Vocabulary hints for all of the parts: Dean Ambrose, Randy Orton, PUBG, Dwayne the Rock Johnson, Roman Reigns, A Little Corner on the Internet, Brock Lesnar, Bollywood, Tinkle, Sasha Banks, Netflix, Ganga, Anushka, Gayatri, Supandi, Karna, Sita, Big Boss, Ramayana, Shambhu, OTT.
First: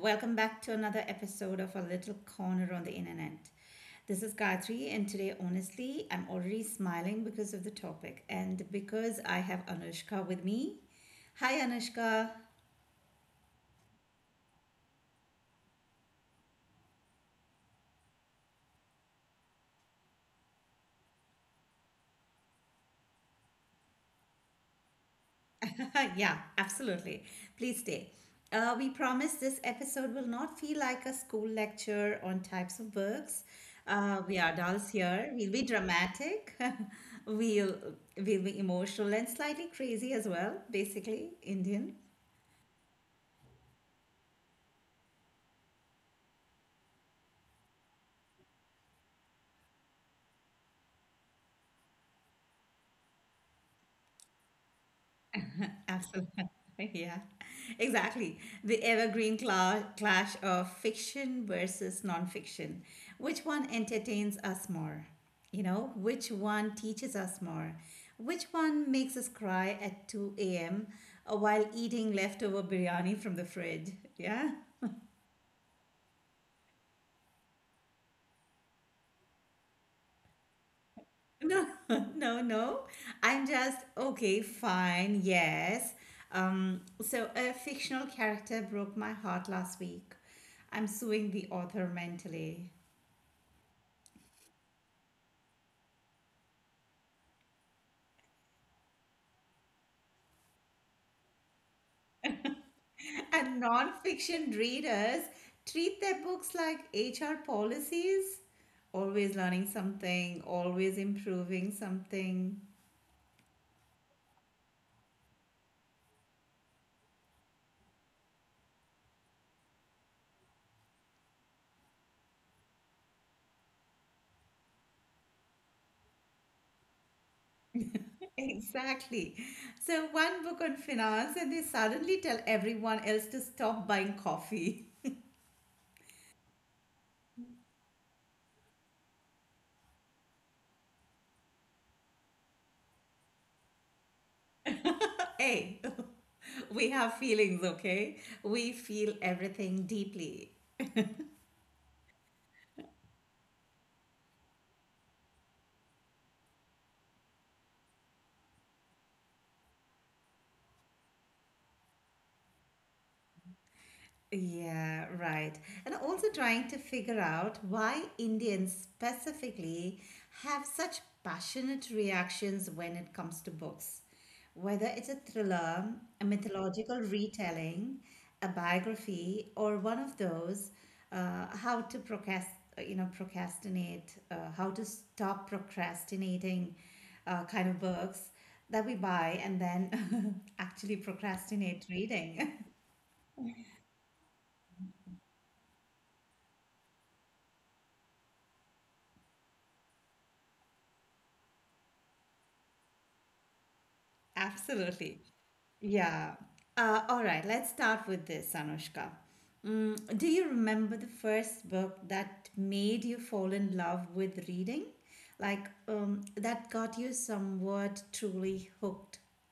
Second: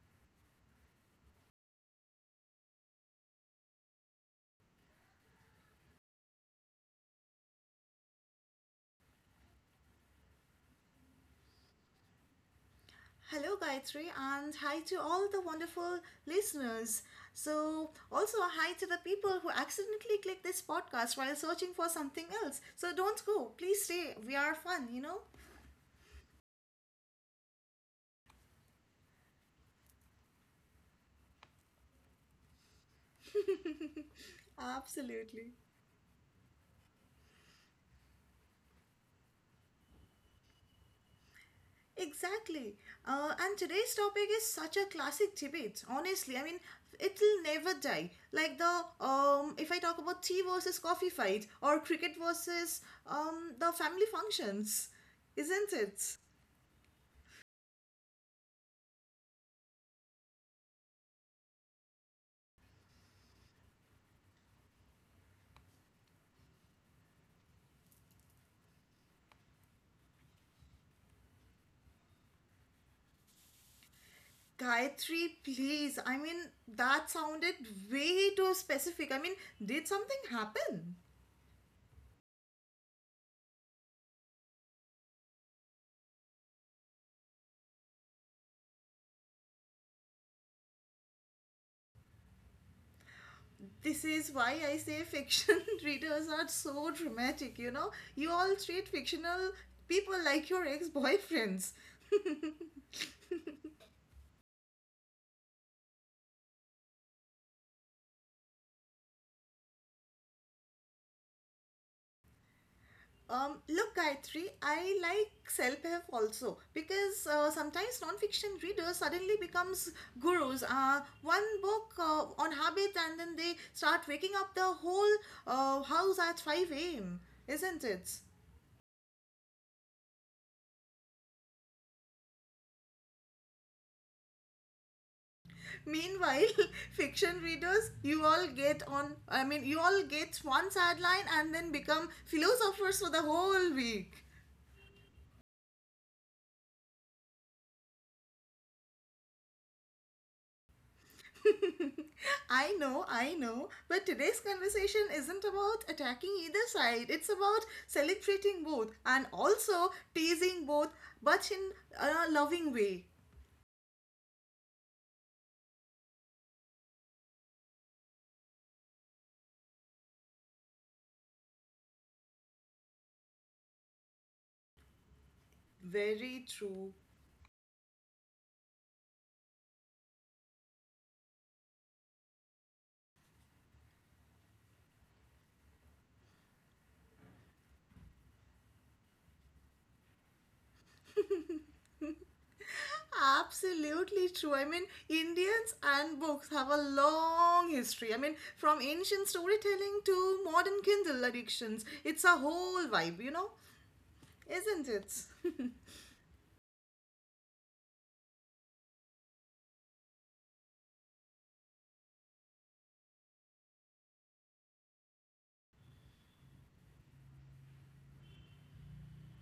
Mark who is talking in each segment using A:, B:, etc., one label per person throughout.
A: welcome back to another episode of A Little Corner on the Internet. This is Gayatri, and today, honestly, I'm already smiling because of the topic and because I have Anushka with me. Hi, Anushka.
B: Hello, Gayatri, and hi to all the wonderful listeners. So, also hi to the people who accidentally click this podcast while searching for something else. So, don't go. Please stay. We are fun?
A: Yeah, absolutely. Please stay. We promise this episode will not feel like a school lecture on types of books. We are adults here. We'll
B: Absolutely.
A: be dramatic. we'll we'll be emotional and slightly crazy as well. Basically, Indian.
B: Exactly. And today's topic is such a classic debate. Honestly, I mean, it'll never die. Like the if I talk about tea versus coffee fight or cricket versus the family functions, isn't it?
A: Absolutely. Yeah, exactly. The evergreen clash of fiction versus nonfiction. Which one entertains us more? You know, which one teaches us more? Which one makes us cry at 2 a.m. while eating leftover biryani from the fridge? Yeah.
B: Gayatri, please. I mean, that sounded way too specific. I mean, did something happen?
A: No, no, no. I'm just okay, fine, yes. So a fictional character broke my heart last week. I'm suing the author mentally.
B: This is why I say fiction readers are so dramatic, you know? You all treat fictional people like your ex boyfriends.
A: And non-fiction readers treat their books like HR policies, always learning something, always improving something.
B: Look, Gayatri, I like self-help also because sometimes non-fiction readers suddenly becomes gurus. One book on habit, and then they start waking up the whole house at 5 a.m. Isn't it?
A: Exactly. So one book on finance, and they suddenly tell everyone else to stop buying coffee.
B: Meanwhile, fiction readers, you all get on. I mean, you all get one sad line and then become philosophers for the whole week.
A: Hey. We have feelings, okay? We feel everything deeply.
B: I know, but today's conversation isn't about attacking either side. It's about celebrating both and also teasing both, but in a loving way.
A: Yeah, right. And also trying to figure out why Indians specifically have such passionate reactions when it comes to books. Whether it's a thriller, a
B: Very
A: mythological
B: true.
A: retelling, a biography, or one of those, how to procrastinate, how to stop procrastinating kind of books that we buy and then actually procrastinate reading.
B: Absolutely true. I mean, Indians and books have a long history. I mean, from ancient storytelling to modern Kindle addictions, it's a whole vibe, you know, isn't
A: Absolutely.
B: it?
A: Yeah. All right, let's start with this, Anushka. Mm, do you remember the first book that made you fall in love with reading? Like, that got you somewhat truly hooked?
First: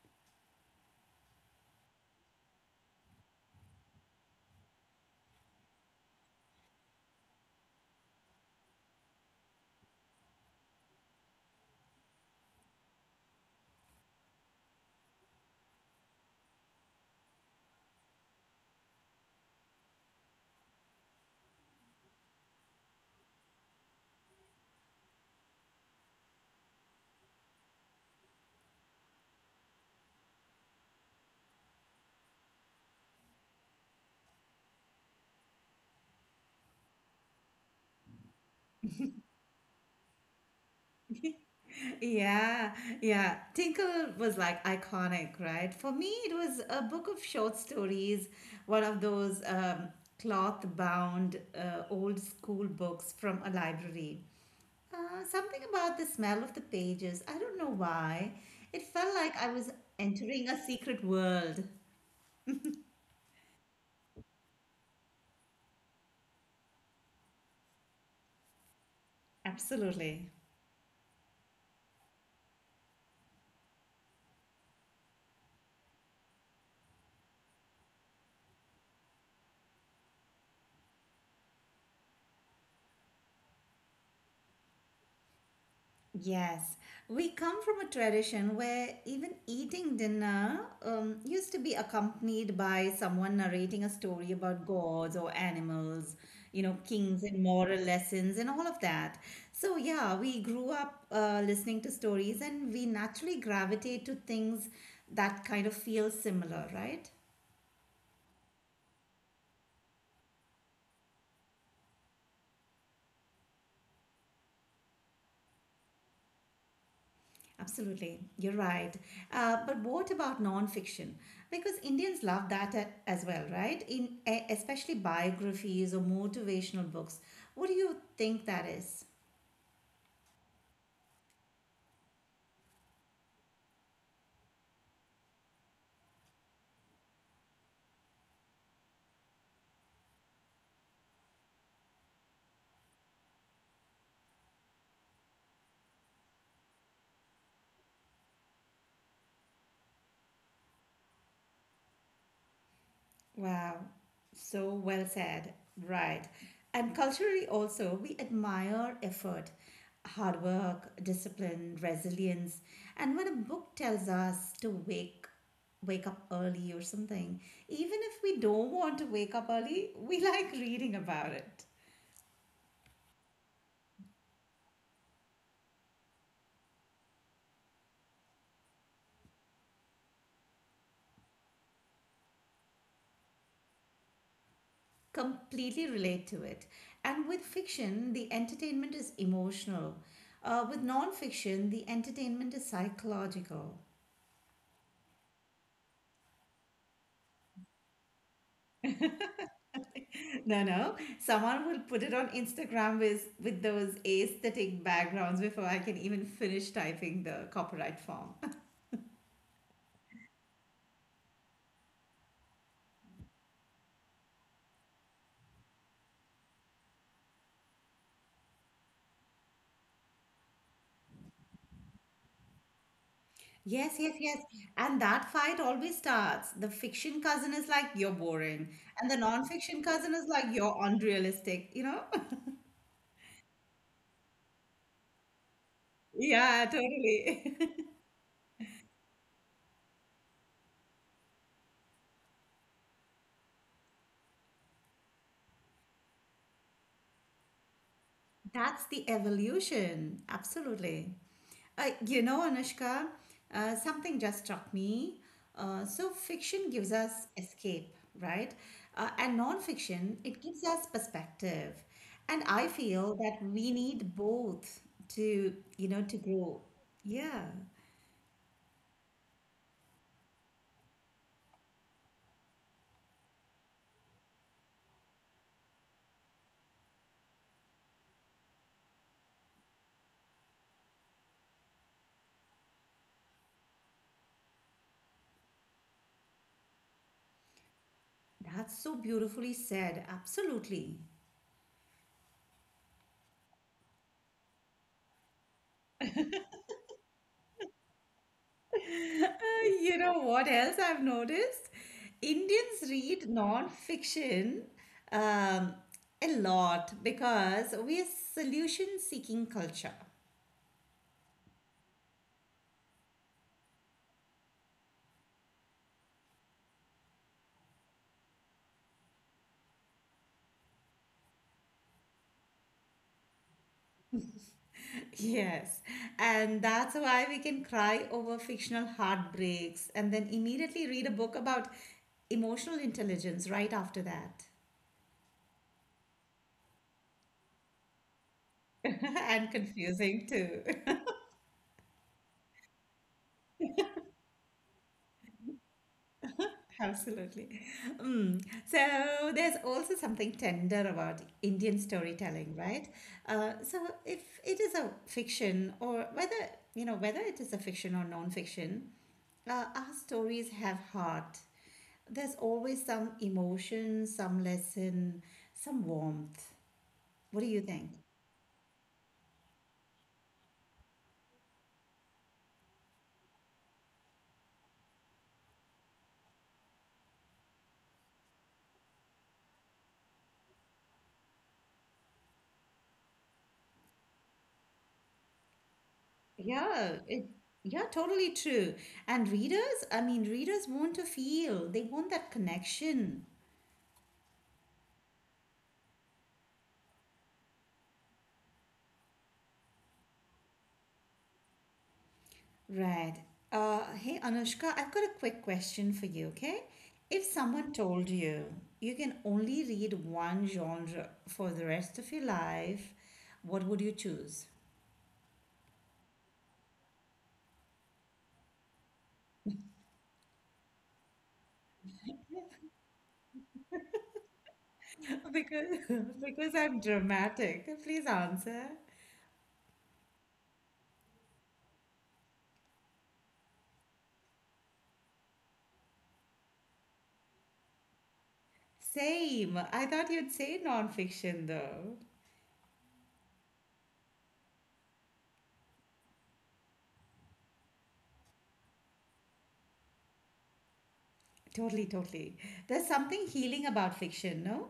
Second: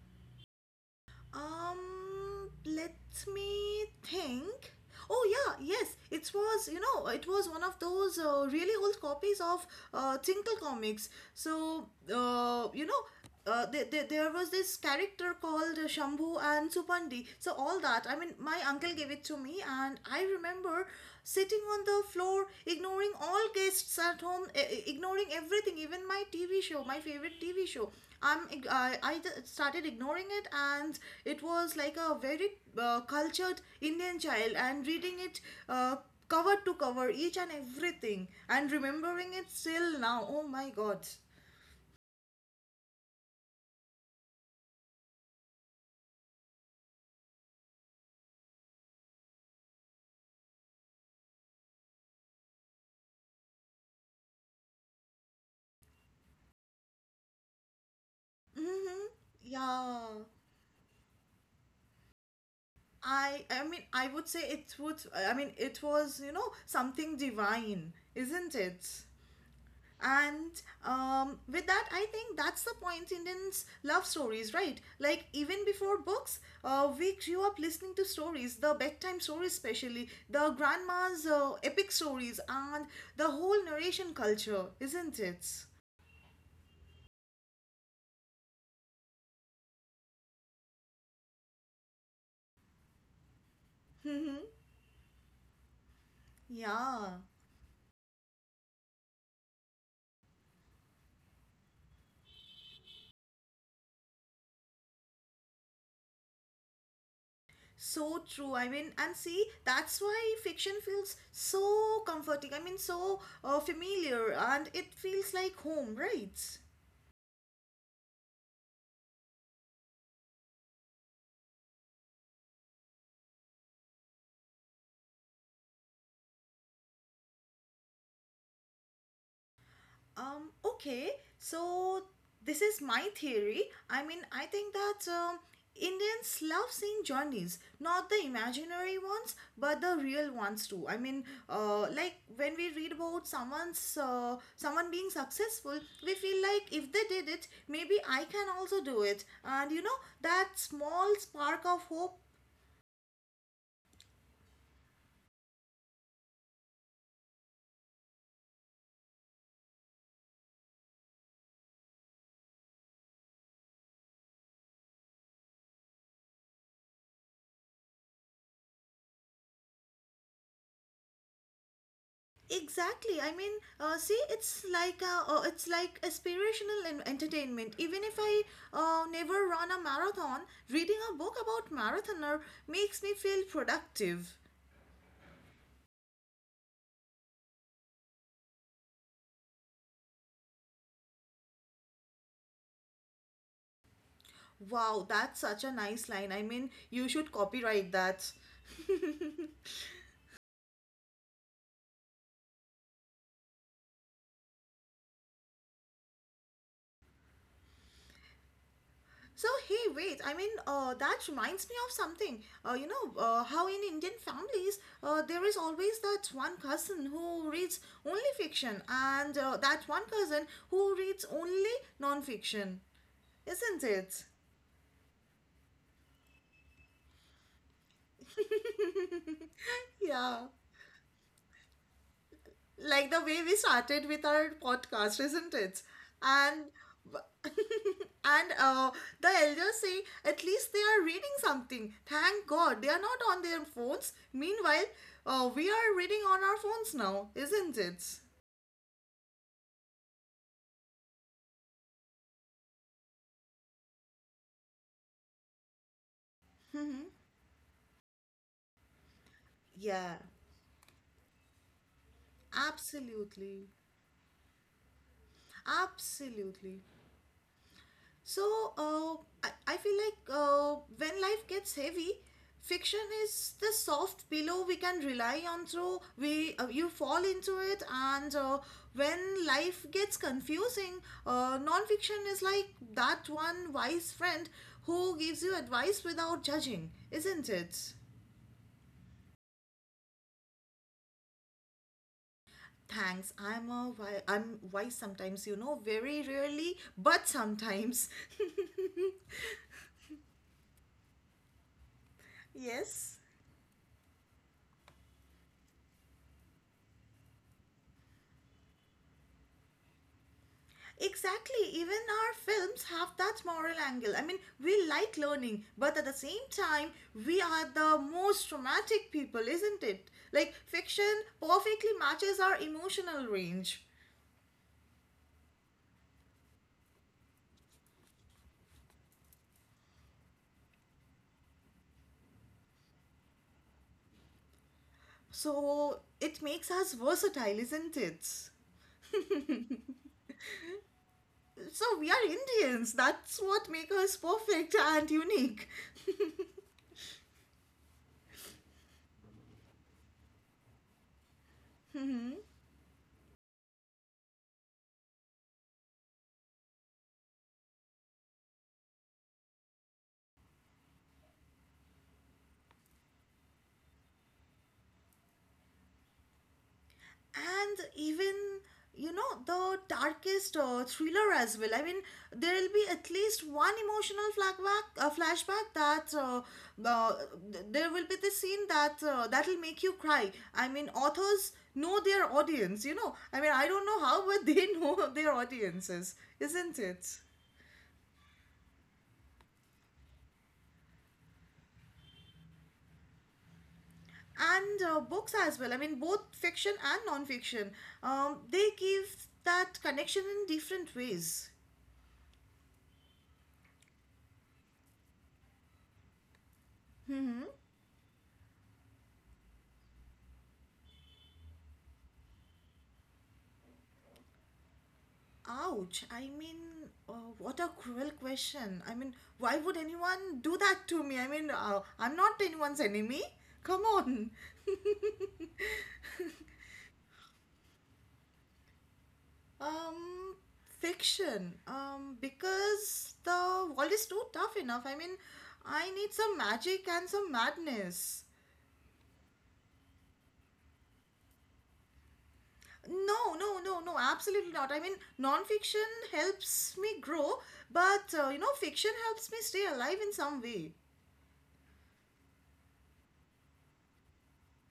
B: Let me think. Oh yeah, yes. It was, you know, it was one of those really old copies of Tinkle comics. So, there was this character called Shambhu and Supandi. So all that, I mean, my uncle gave it to me, and I remember sitting on the floor, ignoring all guests at home, ignoring everything, even my TV show, my favorite TV show. I started ignoring it, and it was like a very cultured Indian child, and reading it uh, cover to cover, each and everything, and remembering it still now. Oh my God.
A: Yeah, yeah. Tinkle was like iconic, right? For me, it was a book of short stories, one of those cloth bound old school books from a library. Something about the smell of the pages. I don't know why. It
B: Mm-hmm.
A: felt like I was
B: Yeah.
A: entering a secret world.
B: I mean I would say it would I mean it was, you know, something divine, isn't it?
A: Absolutely.
B: And with that, I think that's the point. Indians love stories, right? Like, even before books, we grew up listening to stories, the bedtime stories, especially, the grandma's epic stories, and the whole narration culture, isn't it?
A: Yes. We come from a tradition where even eating dinner used to be accompanied by someone narrating a story
B: Mm-hmm.
A: about gods or animals, you know,
B: Yeah.
A: kings and moral lessons and all of that. So, yeah, we grew up listening to stories and we naturally gravitate to things that kind of feel similar, right?
B: So true. I mean, and see, that's why fiction feels so comforting. I mean, so familiar, and it feels like home, right?
A: Absolutely, you're right. But what about non-fiction? Because Indians love that as well, right? In especially biographies or motivational books. What do you think that is?
B: Okay, so this is my theory. I mean, I think that Indians love seeing journeys, not the imaginary ones, but the real ones too. I mean, like when we read about someone being successful, we feel like if they did it, maybe I can also do it. And you know, that small spark of hope.
A: Wow, so well said. Right. And culturally, also, we admire effort, hard work, discipline, resilience. And when a book tells us to wake up early or something, even if we don't want to wake up early, we like reading about it.
B: Exactly. I mean, see, it's like aspirational entertainment. Even if I never run a marathon, reading a book about marathoner makes me feel productive.
A: Completely relate to it. And with fiction, the entertainment is emotional. With non-fiction, the entertainment is psychological.
B: Wow, that's such a nice line. I mean, you should copyright that.
A: No, no. Someone will put it on Instagram with those aesthetic backgrounds before I can even finish typing the copyright form.
B: So hey, wait. I mean, that reminds me of something. How in Indian families there is always that one cousin who reads only fiction, and that one cousin who reads only non-fiction, isn't
A: Yes, yes,
B: it?
A: yes. And that fight always starts. The fiction cousin is like, you're boring. And the non-fiction cousin is like,
B: Yeah.
A: you're unrealistic, you know?
B: Like the way we started with our podcast, isn't it? And
A: Yeah, totally.
B: and the elders say at least they are reading something. Thank God they are not on their phones. Meanwhile, we are reading on our phones now, isn't it?
A: That's the evolution. Absolutely. You know, Anushka, something just struck me. So, fiction gives us escape, right? And non-fiction,
B: Yeah,
A: it gives us perspective. And I feel that we
B: absolutely,
A: need both to, you know, to grow.
B: absolutely.
A: Yeah,
B: So uh, I feel like when life gets heavy, fiction is the soft pillow we can rely on through we you fall into it, and when life gets confusing, non-fiction is like that one wise friend who gives you advice without judging, isn't it?
A: that's so beautifully said. Absolutely.
B: Thanks, I'm wise sometimes, you know, very rarely, but sometimes.
A: You know what else I've noticed? Indians
B: Yes.
A: read non-fiction um, a lot because we're solution-seeking culture.
B: Exactly. Even our films have that moral angle. I mean, we like learning, but at the same time, we are the most traumatic people, isn't it? Like, fiction perfectly matches our emotional range.
A: Yes, and that's why we can cry over fictional heartbreaks and then immediately read a book about emotional intelligence right after that.
B: So, it makes us versatile, isn't it?
A: And confusing too.
B: So, we are Indians. That's what makes us perfect and unique.
A: Absolutely. Mm. So there's also something tender about Indian storytelling, right? So if it is a fiction or whether, you know, whether it is a fiction or non-fiction, our stories have heart. There's always some emotion, some lesson, some warmth. What do you
B: And
A: think?
B: even you know the darkest thriller as well. I mean, there will be at least one emotional flashback uh, there will be this scene that that will make you cry. I mean, authors know their audience, you know. I mean, I don't know how, but they know their audiences, isn't
A: Yeah,
B: it?
A: it, yeah, totally true. And readers, I mean, readers want to feel, they want that connection.
B: And books as well. I mean, both fiction and non-fiction. They give that connection in different ways.
A: Right. Hey, Anushka, I've got a quick question for you, okay? If
B: Hmm.
A: someone told you you can only read one genre for the rest of your life, what would you choose?
B: Ouch. I mean, what a cruel question. I mean, why would anyone do that to me? I mean, I'm not anyone's enemy. Come on.
A: Because because I'm dramatic. Please answer.
B: um, Fiction. Because the world is too tough enough. I mean, I need some magic and some madness.
A: Same. I thought you'd say non-fiction though.
B: No, no, no, no, absolutely not. I mean, non-fiction helps me grow, but you know, fiction helps me stay alive in some way.
A: Totally, totally. There's something healing about fiction, no?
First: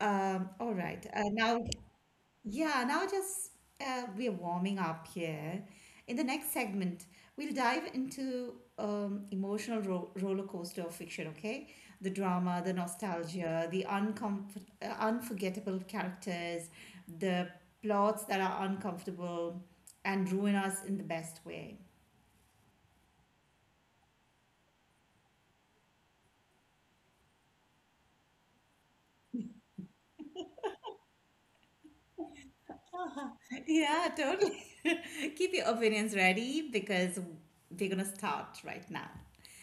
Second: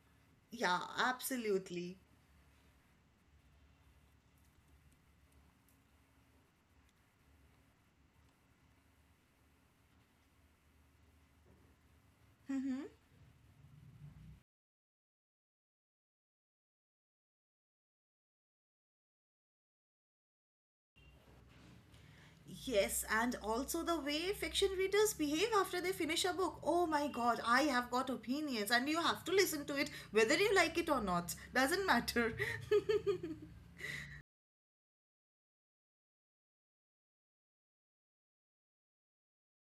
A: All
B: Yeah,
A: right. Now
B: absolutely.
A: Yeah, now just we are warming up here. In the next segment, we'll dive into emotional roller coaster of fiction. Okay, the drama, the nostalgia, the unforgettable characters, the plots that are uncomfortable and ruin us in the best way.
B: Yes, and also the way fiction readers behave after they finish a book. Oh my god, I have got opinions, and you have to listen to it whether you like it or not. Doesn't matter.
A: Yeah, totally. Keep your opinions ready because we're gonna start right now.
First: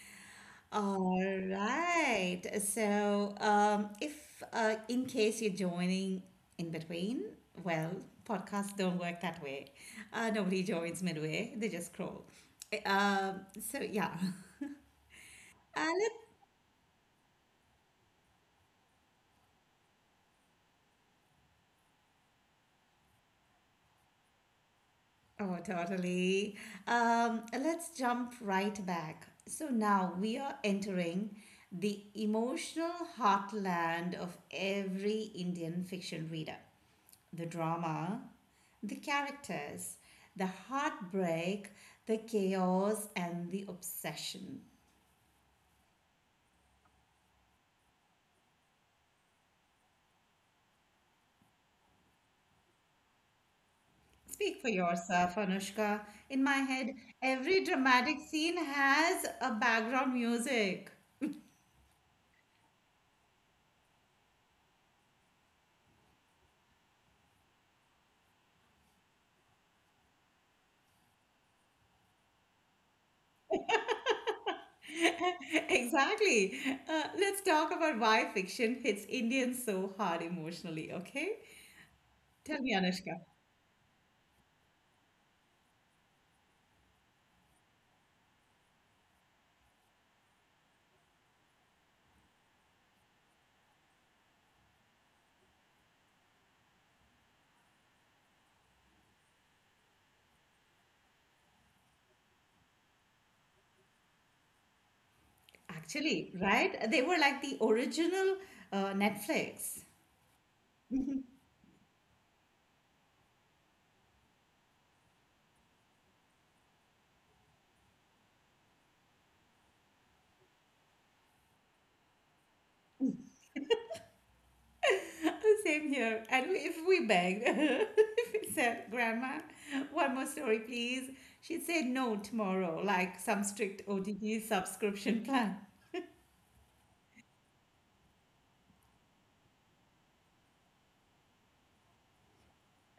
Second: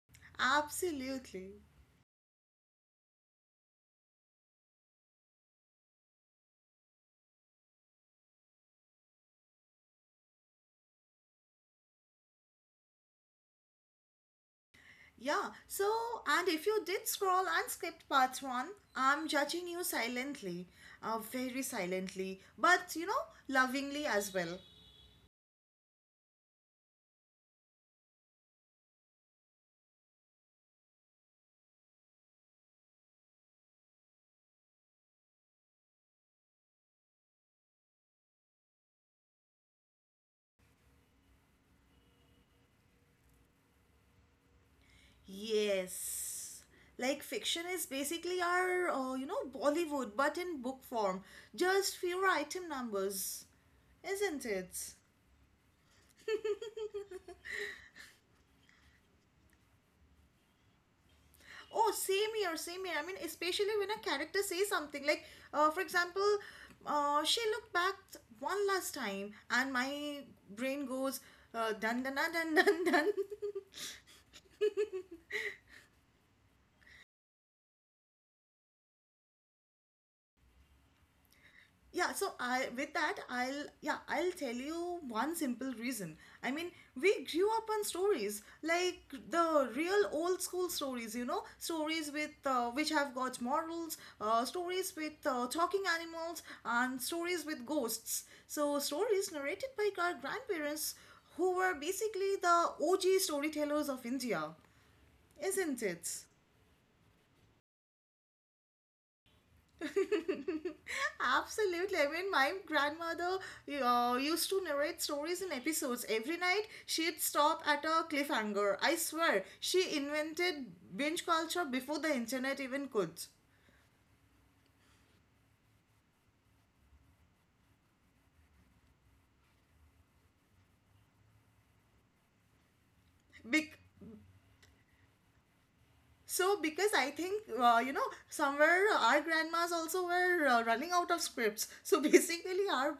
A: All
B: Absolutely.
A: right. So, if in case you're joining in between, well, podcasts don't work that way. Nobody joins midway, they just scroll. Yeah.
B: Yeah, so,
A: Uh, let,
B: and if you did scroll and skipped part one, I'm judging you silently, very silently, but you know, lovingly as well.
A: oh, totally. Let's jump right back. So, now we are entering the emotional heartland of every Indian fiction reader. The drama, the characters, the heartbreak, the chaos, and the obsession.
B: Yes. Like fiction is basically our, you know, Bollywood, but in book form. Just fewer item numbers, isn't
A: Speak for
B: it?
A: yourself, Anushka. In my head, every dramatic scene has a background music.
B: Oh, same here, same here. I mean, especially when a character says something like, for example, she looked back one last time, and my brain goes, dun dun dun dun dun dun.
A: Exactly. Let's talk about why fiction hits Indians so hard emotionally, okay?
B: Yeah, so
A: Tell
B: I
A: me,
B: with that
A: Anushka.
B: I'll yeah, I'll tell you one simple reason. I mean, we grew up on stories like the real old school stories, you know, stories with which have got morals, stories with talking animals and stories with ghosts. So stories narrated by our grandparents who were basically the OG storytellers of India, isn't it?
A: Actually, right? They were like the original Netflix.
B: Absolutely. I mean, my grandmother used to narrate stories in episodes. Every night, she'd stop at a cliffhanger. I swear, she invented binge culture before the internet even could.
A: Same here. If we begged, if we said, Grandma, one more story, please, she'd say no tomorrow, like some
B: Bec-
A: strict OTT subscription plan.
B: So, because I think, you know, somewhere our grandmas also were running out of scripts. So, basically, our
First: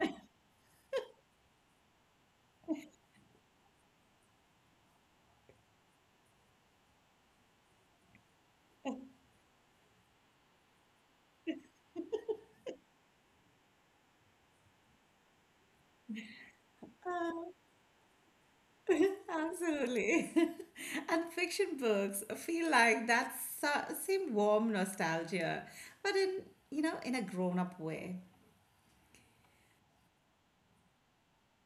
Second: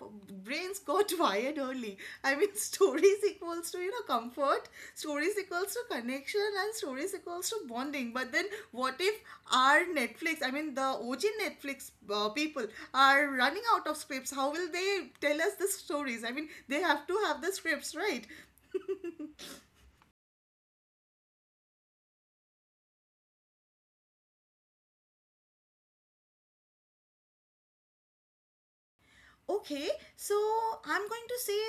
B: brains got wired early. I mean, stories equals to, you know, comfort, stories equals to connection, and stories equals to bonding. But then, what if our Netflix, I mean, the OG Netflix people are running out of scripts? How will they tell us the stories? I mean, they have to have the scripts, right?
A: Absolutely. And fiction books feel like that same warm nostalgia, but in, you know, in a grown-up way.
B: Okay, so I'm going to say,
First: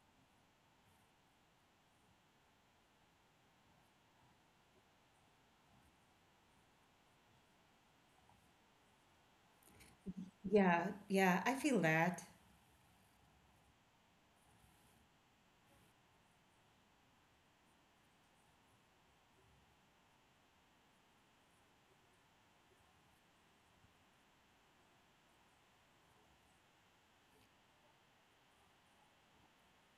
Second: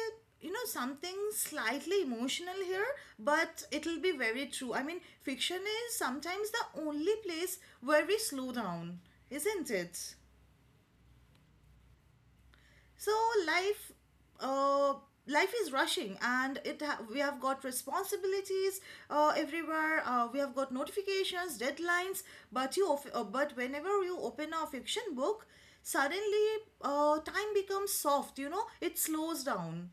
B: you know, something slightly emotional here, but it'll be very true. I mean, fiction is sometimes the only place where we slow down, isn't it?
A: Yeah, yeah, I feel that.
B: So life, uh, life is rushing, and it we have got responsibilities everywhere. We have got notifications, deadlines, but but whenever you open a fiction book, suddenly time becomes soft. You know, it slows down.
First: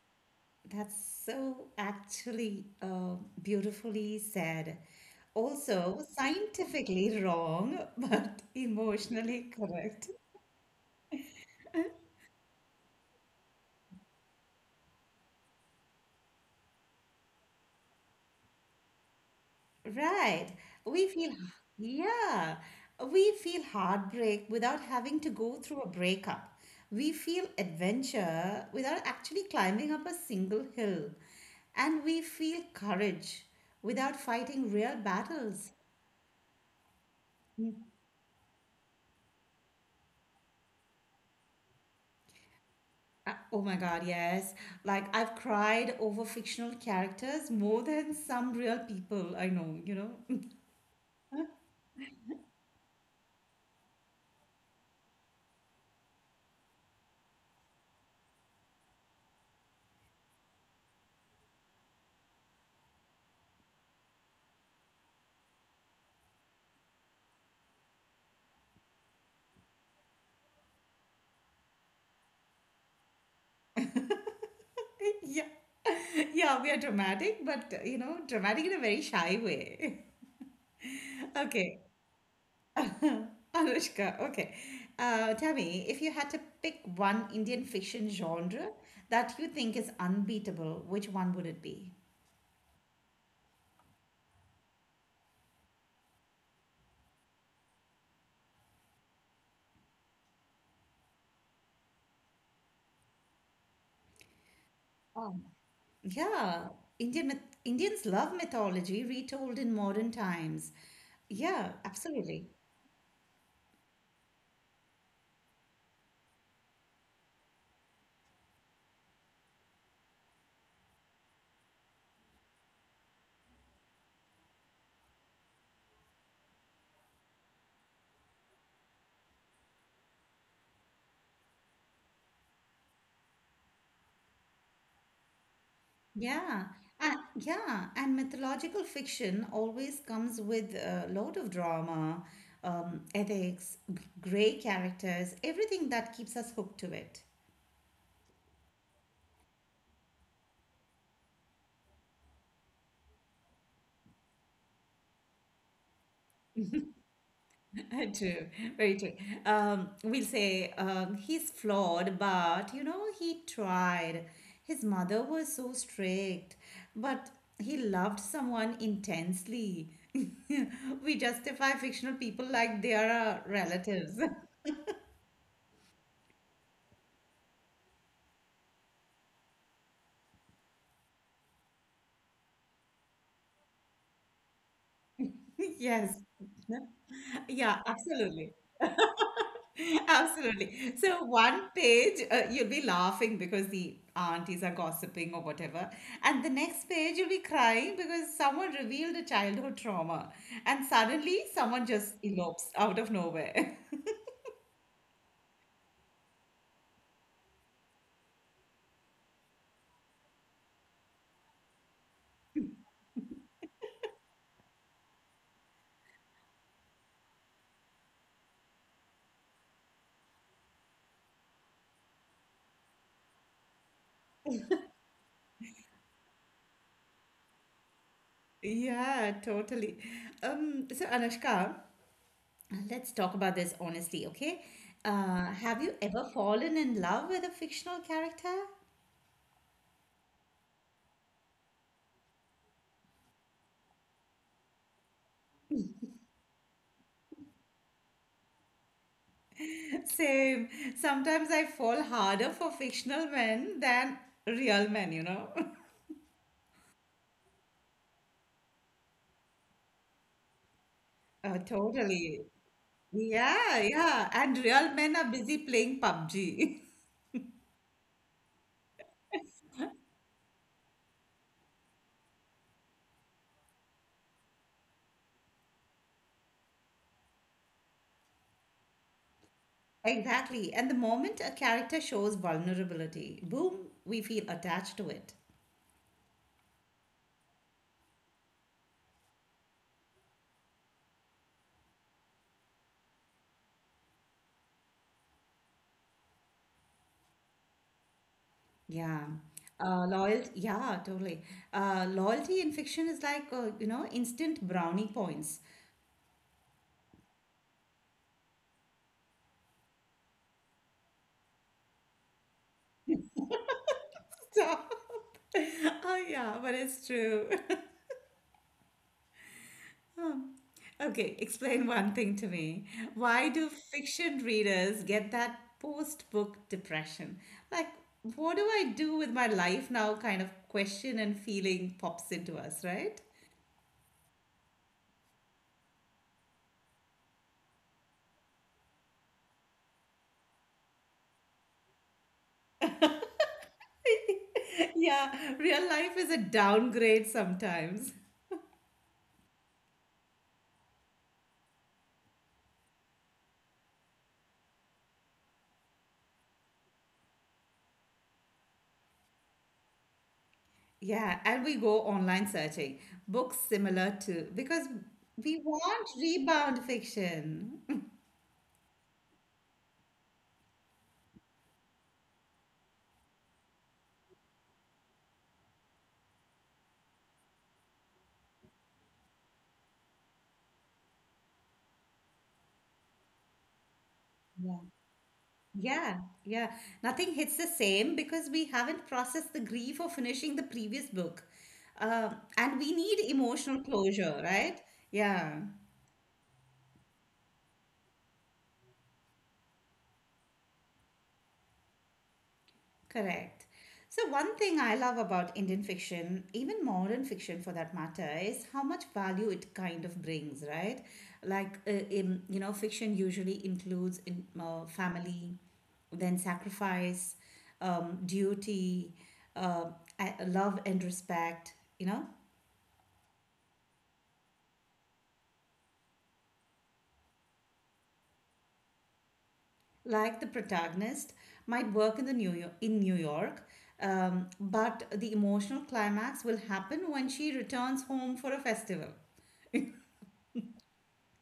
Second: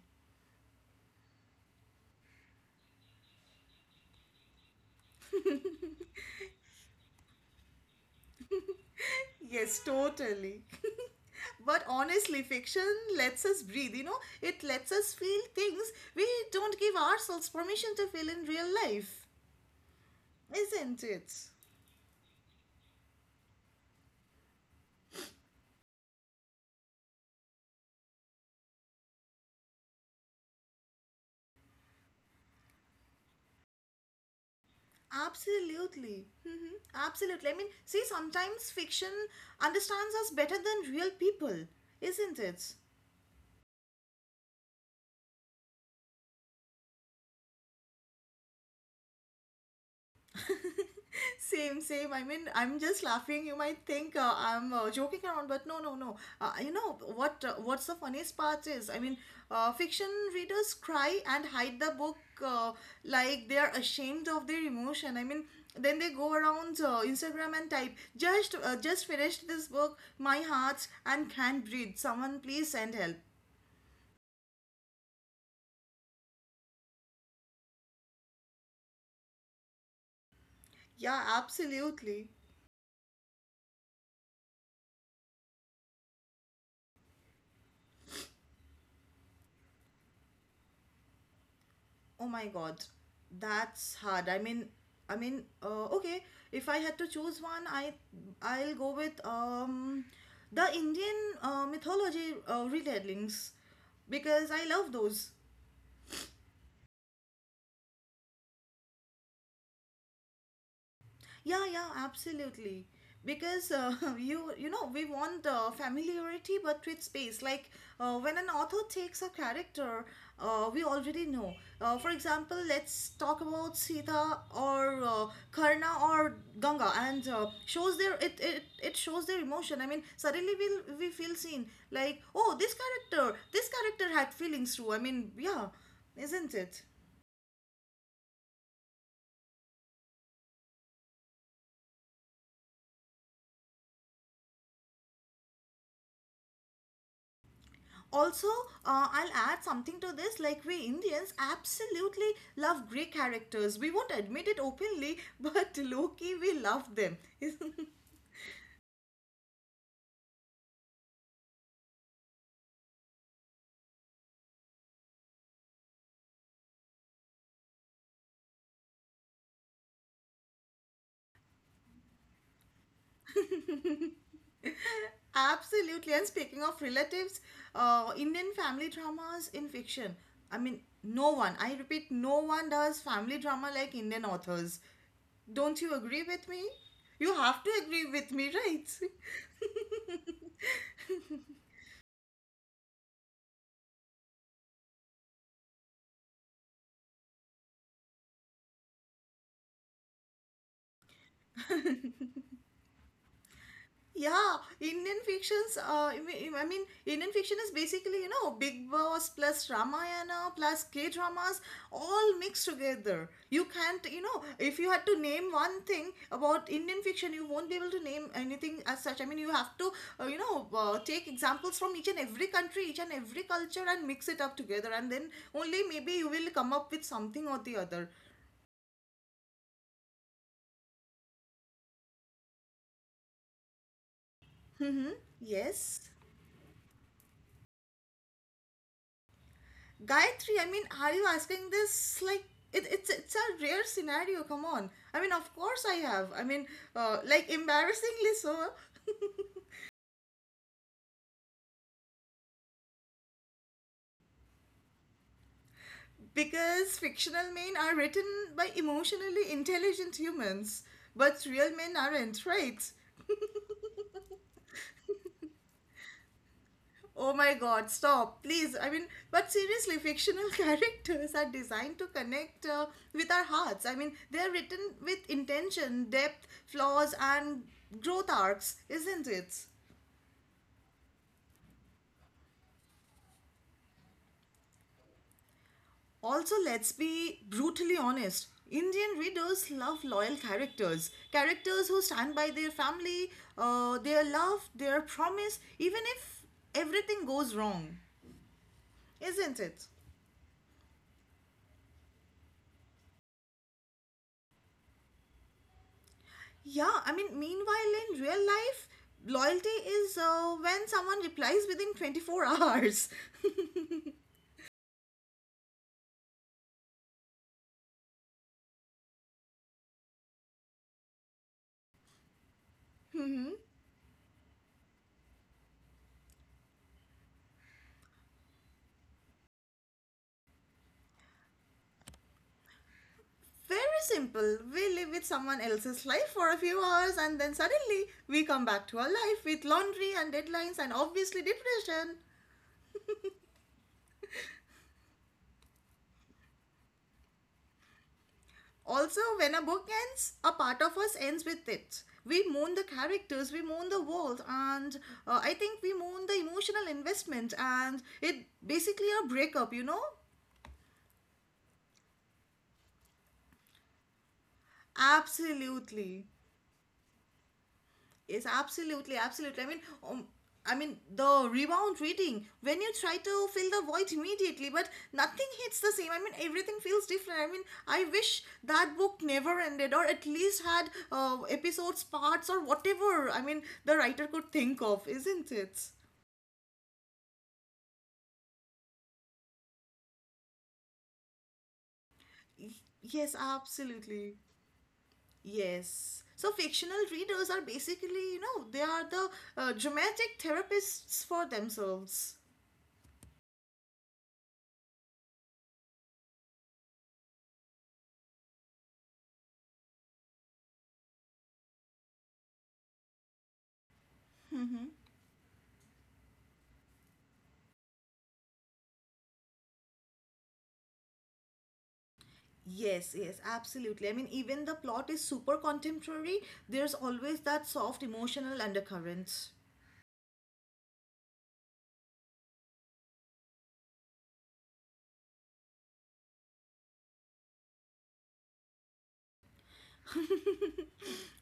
A: That's so actually beautifully said. Also, scientifically wrong, but emotionally
B: Yes,
A: correct.
B: totally. But honestly, fiction lets us breathe, you know, it lets us feel things we don't give ourselves permission to feel in real life,
A: Right.
B: isn't
A: We feel,
B: it?
A: yeah, we feel heartbreak without having to go through a breakup. We feel adventure without actually climbing up a single hill. And we feel courage without fighting real battles.
B: Absolutely. Hmm. Absolutely. I mean, see, sometimes fiction understands us better than real people, isn't it?
A: Oh my God, yes. Like I've cried over fictional characters more than some real people I know, you know.
B: Same, same. I mean, I'm just laughing. You might think I'm joking around, but no, no, no. You know what? What's the funniest part is, I mean, fiction readers cry and hide the book uh, like they are ashamed of their emotion. I mean, then they go around Instagram and type, just finished this book. My heart and can't breathe. Someone please send help."
A: Yeah, yeah, we are dramatic, but you know, dramatic in a very shy way.
B: Yeah,
A: Okay.
B: absolutely.
A: Anushka, okay. Tell me, if you had to pick one Indian fiction genre that you think is unbeatable, which one would it be?
B: Oh my God, that's hard. I mean, okay. If I had to choose one, I'll go with the Indian mythology retellings because I love those.
A: Oh, yeah. Indians love mythology retold in modern times.
B: Yeah,
A: Yeah,
B: yeah,
A: absolutely.
B: absolutely. Because you know we want familiarity but with space. Like when an author takes a character, we already know. For example, let's talk about Sita or Karna or Ganga, and shows their it, it it shows their emotion. I mean, suddenly we feel seen. Like oh, this character had feelings too. I mean, yeah, isn't
A: Yeah,
B: it?
A: yeah, and mythological fiction always comes with a load of drama, ethics, gray characters, everything that keeps us hooked to it.
B: Also, I'll add something to this. Like, we Indians absolutely love gray characters. We won't admit it openly, but low-key we love them.
A: True, very true. We'll say he's flawed, but you know, he tried. His mother was so strict, but he loved someone intensely. We justify fictional people like they are our relatives.
B: Absolutely. And speaking of relatives, Indian family dramas in fiction, I mean, no one, I repeat, no one does family drama like Indian authors. Don't you
A: Yes.
B: agree with me? You have to
A: Yeah,
B: agree with me,
A: absolutely.
B: right?
A: Absolutely. So one page, you'll be laughing because the aunties are gossiping or whatever. And the next page, you'll be crying because someone revealed a childhood trauma. And suddenly, someone just elopes out of nowhere.
B: Yeah, Indian fictions. Indian fiction is basically, you know, Big Boss plus Ramayana plus K dramas all mixed together. You can't, you know, if you had to name one thing about Indian fiction, you won't be able to name anything as such. I mean, you have to you know, take examples from each and every country, each and every culture, and mix it up together, and then only maybe you will come up with something or the other.
A: Yeah, totally. So Anushka, let's talk about this honestly, okay?
B: Mm-hmm.
A: Have you
B: Yes.
A: ever fallen in love with a fictional character?
B: Gayatri, I mean, are you asking this? Like, it's a rare scenario. Come on. I mean, of course I have. I mean, like embarrassingly so,
A: Same. Sometimes I fall harder for fictional men than real men, you know?
B: because fictional men are written by emotionally intelligent humans, but
A: Oh,
B: real men
A: totally.
B: aren't, right?
A: Yeah, yeah. And real men are busy playing PUBG.
B: Oh my God! Stop, please. I mean, but seriously, fictional characters are designed to connect with our hearts. I mean, they are written with intention, depth, flaws, and growth arcs, isn't it?
A: Exactly. And the moment a character shows vulnerability, boom, we feel attached to it.
B: Also, let's be brutally honest. Indian readers love loyal characters, characters who stand by their family, their love, their promise, even if everything goes wrong,
A: Yeah.
B: isn't it?
A: Yeah, totally. Loyalty in fiction is like, you know, instant brownie points.
B: Yeah, I mean, meanwhile, in real life, loyalty is when someone replies within 24 hours.
A: Stop. Oh, yeah, but it's true. Hmm. Okay, explain one thing to me. Why
B: Mhm.
A: do fiction readers get that post-book depression? Like, what do I do with my life now? Kind of question and feeling pops into us, right?
B: Very simple. We live with someone else's life for a few hours, and then suddenly we come back to our life with laundry and deadlines and obviously depression.
A: Yeah, real life is a downgrade sometimes.
B: Also, when a book ends, a part of us ends with it. We mourn the characters, we mourn the world, and I think we mourn the emotional investment, and it basically a breakup, you know?
A: Yeah, and we go online searching books similar to because we want
B: Absolutely.
A: rebound fiction.
B: Yes, absolutely, absolutely. Um, I mean the rebound reading, when you try to fill the void immediately, but nothing hits the same. I mean, everything feels different. I mean, I wish that book never ended, or at least had episodes, parts, or whatever. I mean, the writer could think of, isn't it?
A: Yeah, yeah. Nothing hits the same because we haven't processed the grief of finishing the previous book. And
B: Y-
A: we need
B: Yes,
A: emotional
B: absolutely.
A: closure, right? Yeah,
B: Yes. So fictional readers are basically, you know, they are the dramatic therapists for themselves.
A: correct. So, one thing I love about Indian fiction, even modern fiction for that matter, is how much value it kind of brings, right? Like, you know, fiction usually includes family, then sacrifice, duty, uh, love and respect, you know?
B: Yes, yes, absolutely. I mean, even the plot is super contemporary, there's always that soft emotional undercurrent.
A: Like the protagonist, might work in New York, but the emotional climax will happen when she returns home for a festival.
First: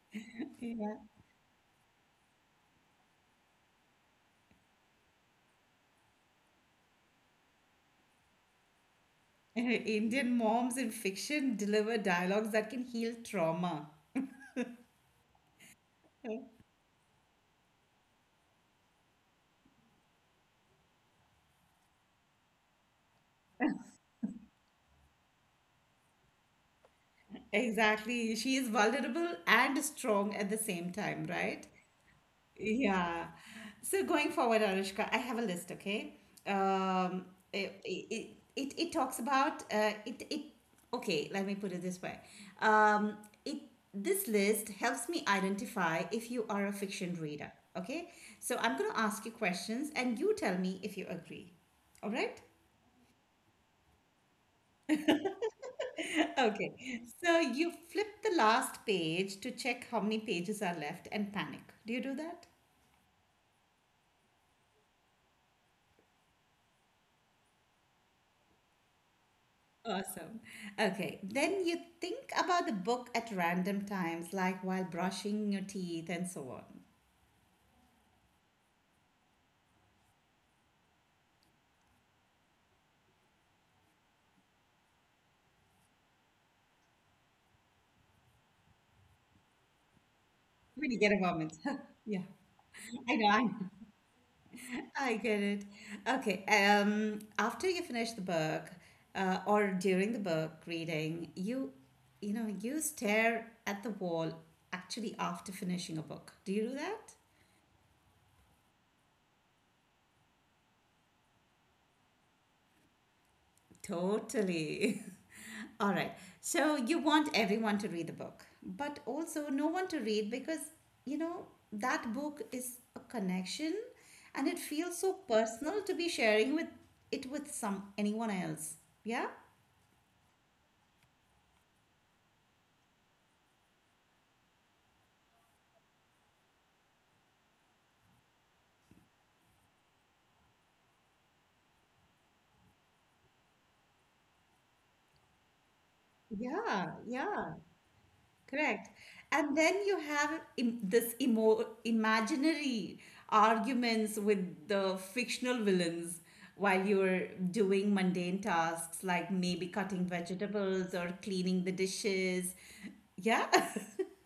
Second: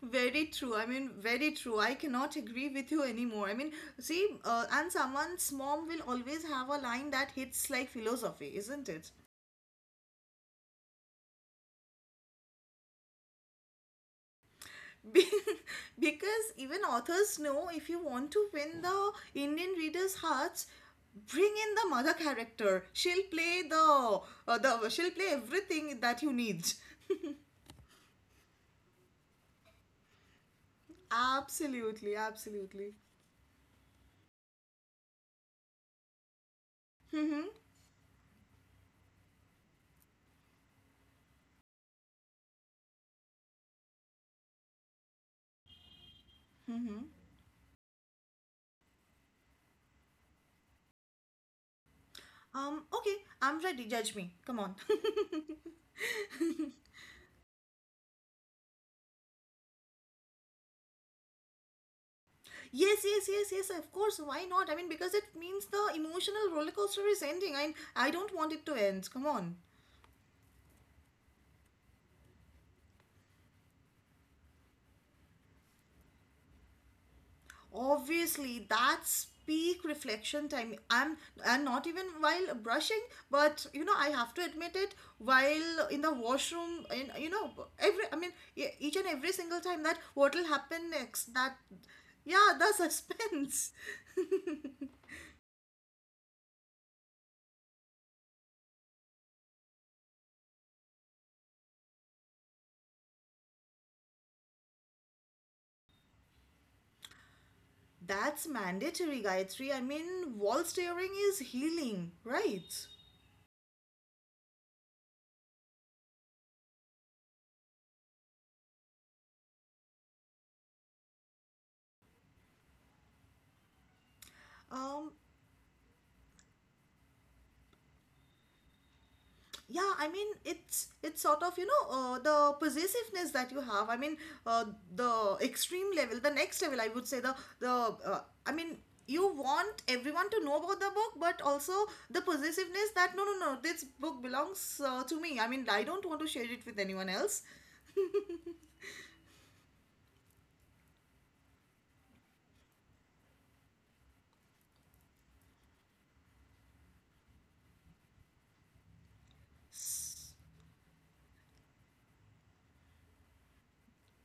B: Very true. I
A: Yeah.
B: mean, very true. I cannot agree with you anymore. I mean, see, and someone's mom will always have a line that hits like philosophy, isn't it?
A: Indian moms in fiction deliver dialogues that can heal trauma.
B: Be- because even authors know, if you want to win the Indian readers' hearts, bring in the mother character. She'll play the, she'll play everything that you need.
A: Exactly. She is vulnerable and strong at the same time, right?
B: Absolutely, absolutely.
A: Yeah. So going forward, Anushka, I have a list, okay? Um,
B: Mm-hmm.
A: it, it, it, it talks about it, it Okay, let me put it this way. Um, it This list helps me identify if you are a
B: Mm-hmm.
A: fiction reader, okay? So I'm gonna ask you questions and you tell me if you agree. All right?
B: Okay, I'm ready. Judge me. Come on.
A: Okay. So you flip the last page to check how many pages are left and panic. Do you do that?
B: Yes, yes, yes, yes. Of course. Why not? I mean, because it means the emotional roller coaster is ending. I don't want it to end. Come on.
A: Awesome. Okay, then you think about the book at random times, like while brushing your teeth and so on.
B: Obviously that's peak reflection time. I'm and not even while brushing, but you know, I have to admit it, while in the washroom, in, you know, every, I mean, each and every single time, that what will happen
A: When you get a
B: next, that
A: moment. Yeah,
B: yeah, the
A: I know, I know.
B: suspense.
A: I get it. Okay, after you finish the book, or during the book reading, you know, you stare at the wall actually after finishing a book. Do you do that?
B: That's mandatory, Gayatri. I mean, wall staring is healing, right?
A: Totally. All right. So you want everyone to read the book, but also no one to read because, you know, that book is a connection and it feels
B: um
A: so personal to be sharing with it with some anyone else. Yeah?
B: yeah, I mean, it's sort of, you know, the possessiveness that you have, I mean, uh, the extreme level, the next level I would say, the I mean, you want everyone to know about the book, but also the possessiveness that no, no, no, this book belongs to me, I mean, I don't want to share it with
A: Yeah,
B: anyone else.
A: yeah. Correct. And then you have imaginary arguments with the fictional villains while you're doing mundane tasks like maybe cutting
B: S-
A: vegetables or cleaning the dishes. Yeah.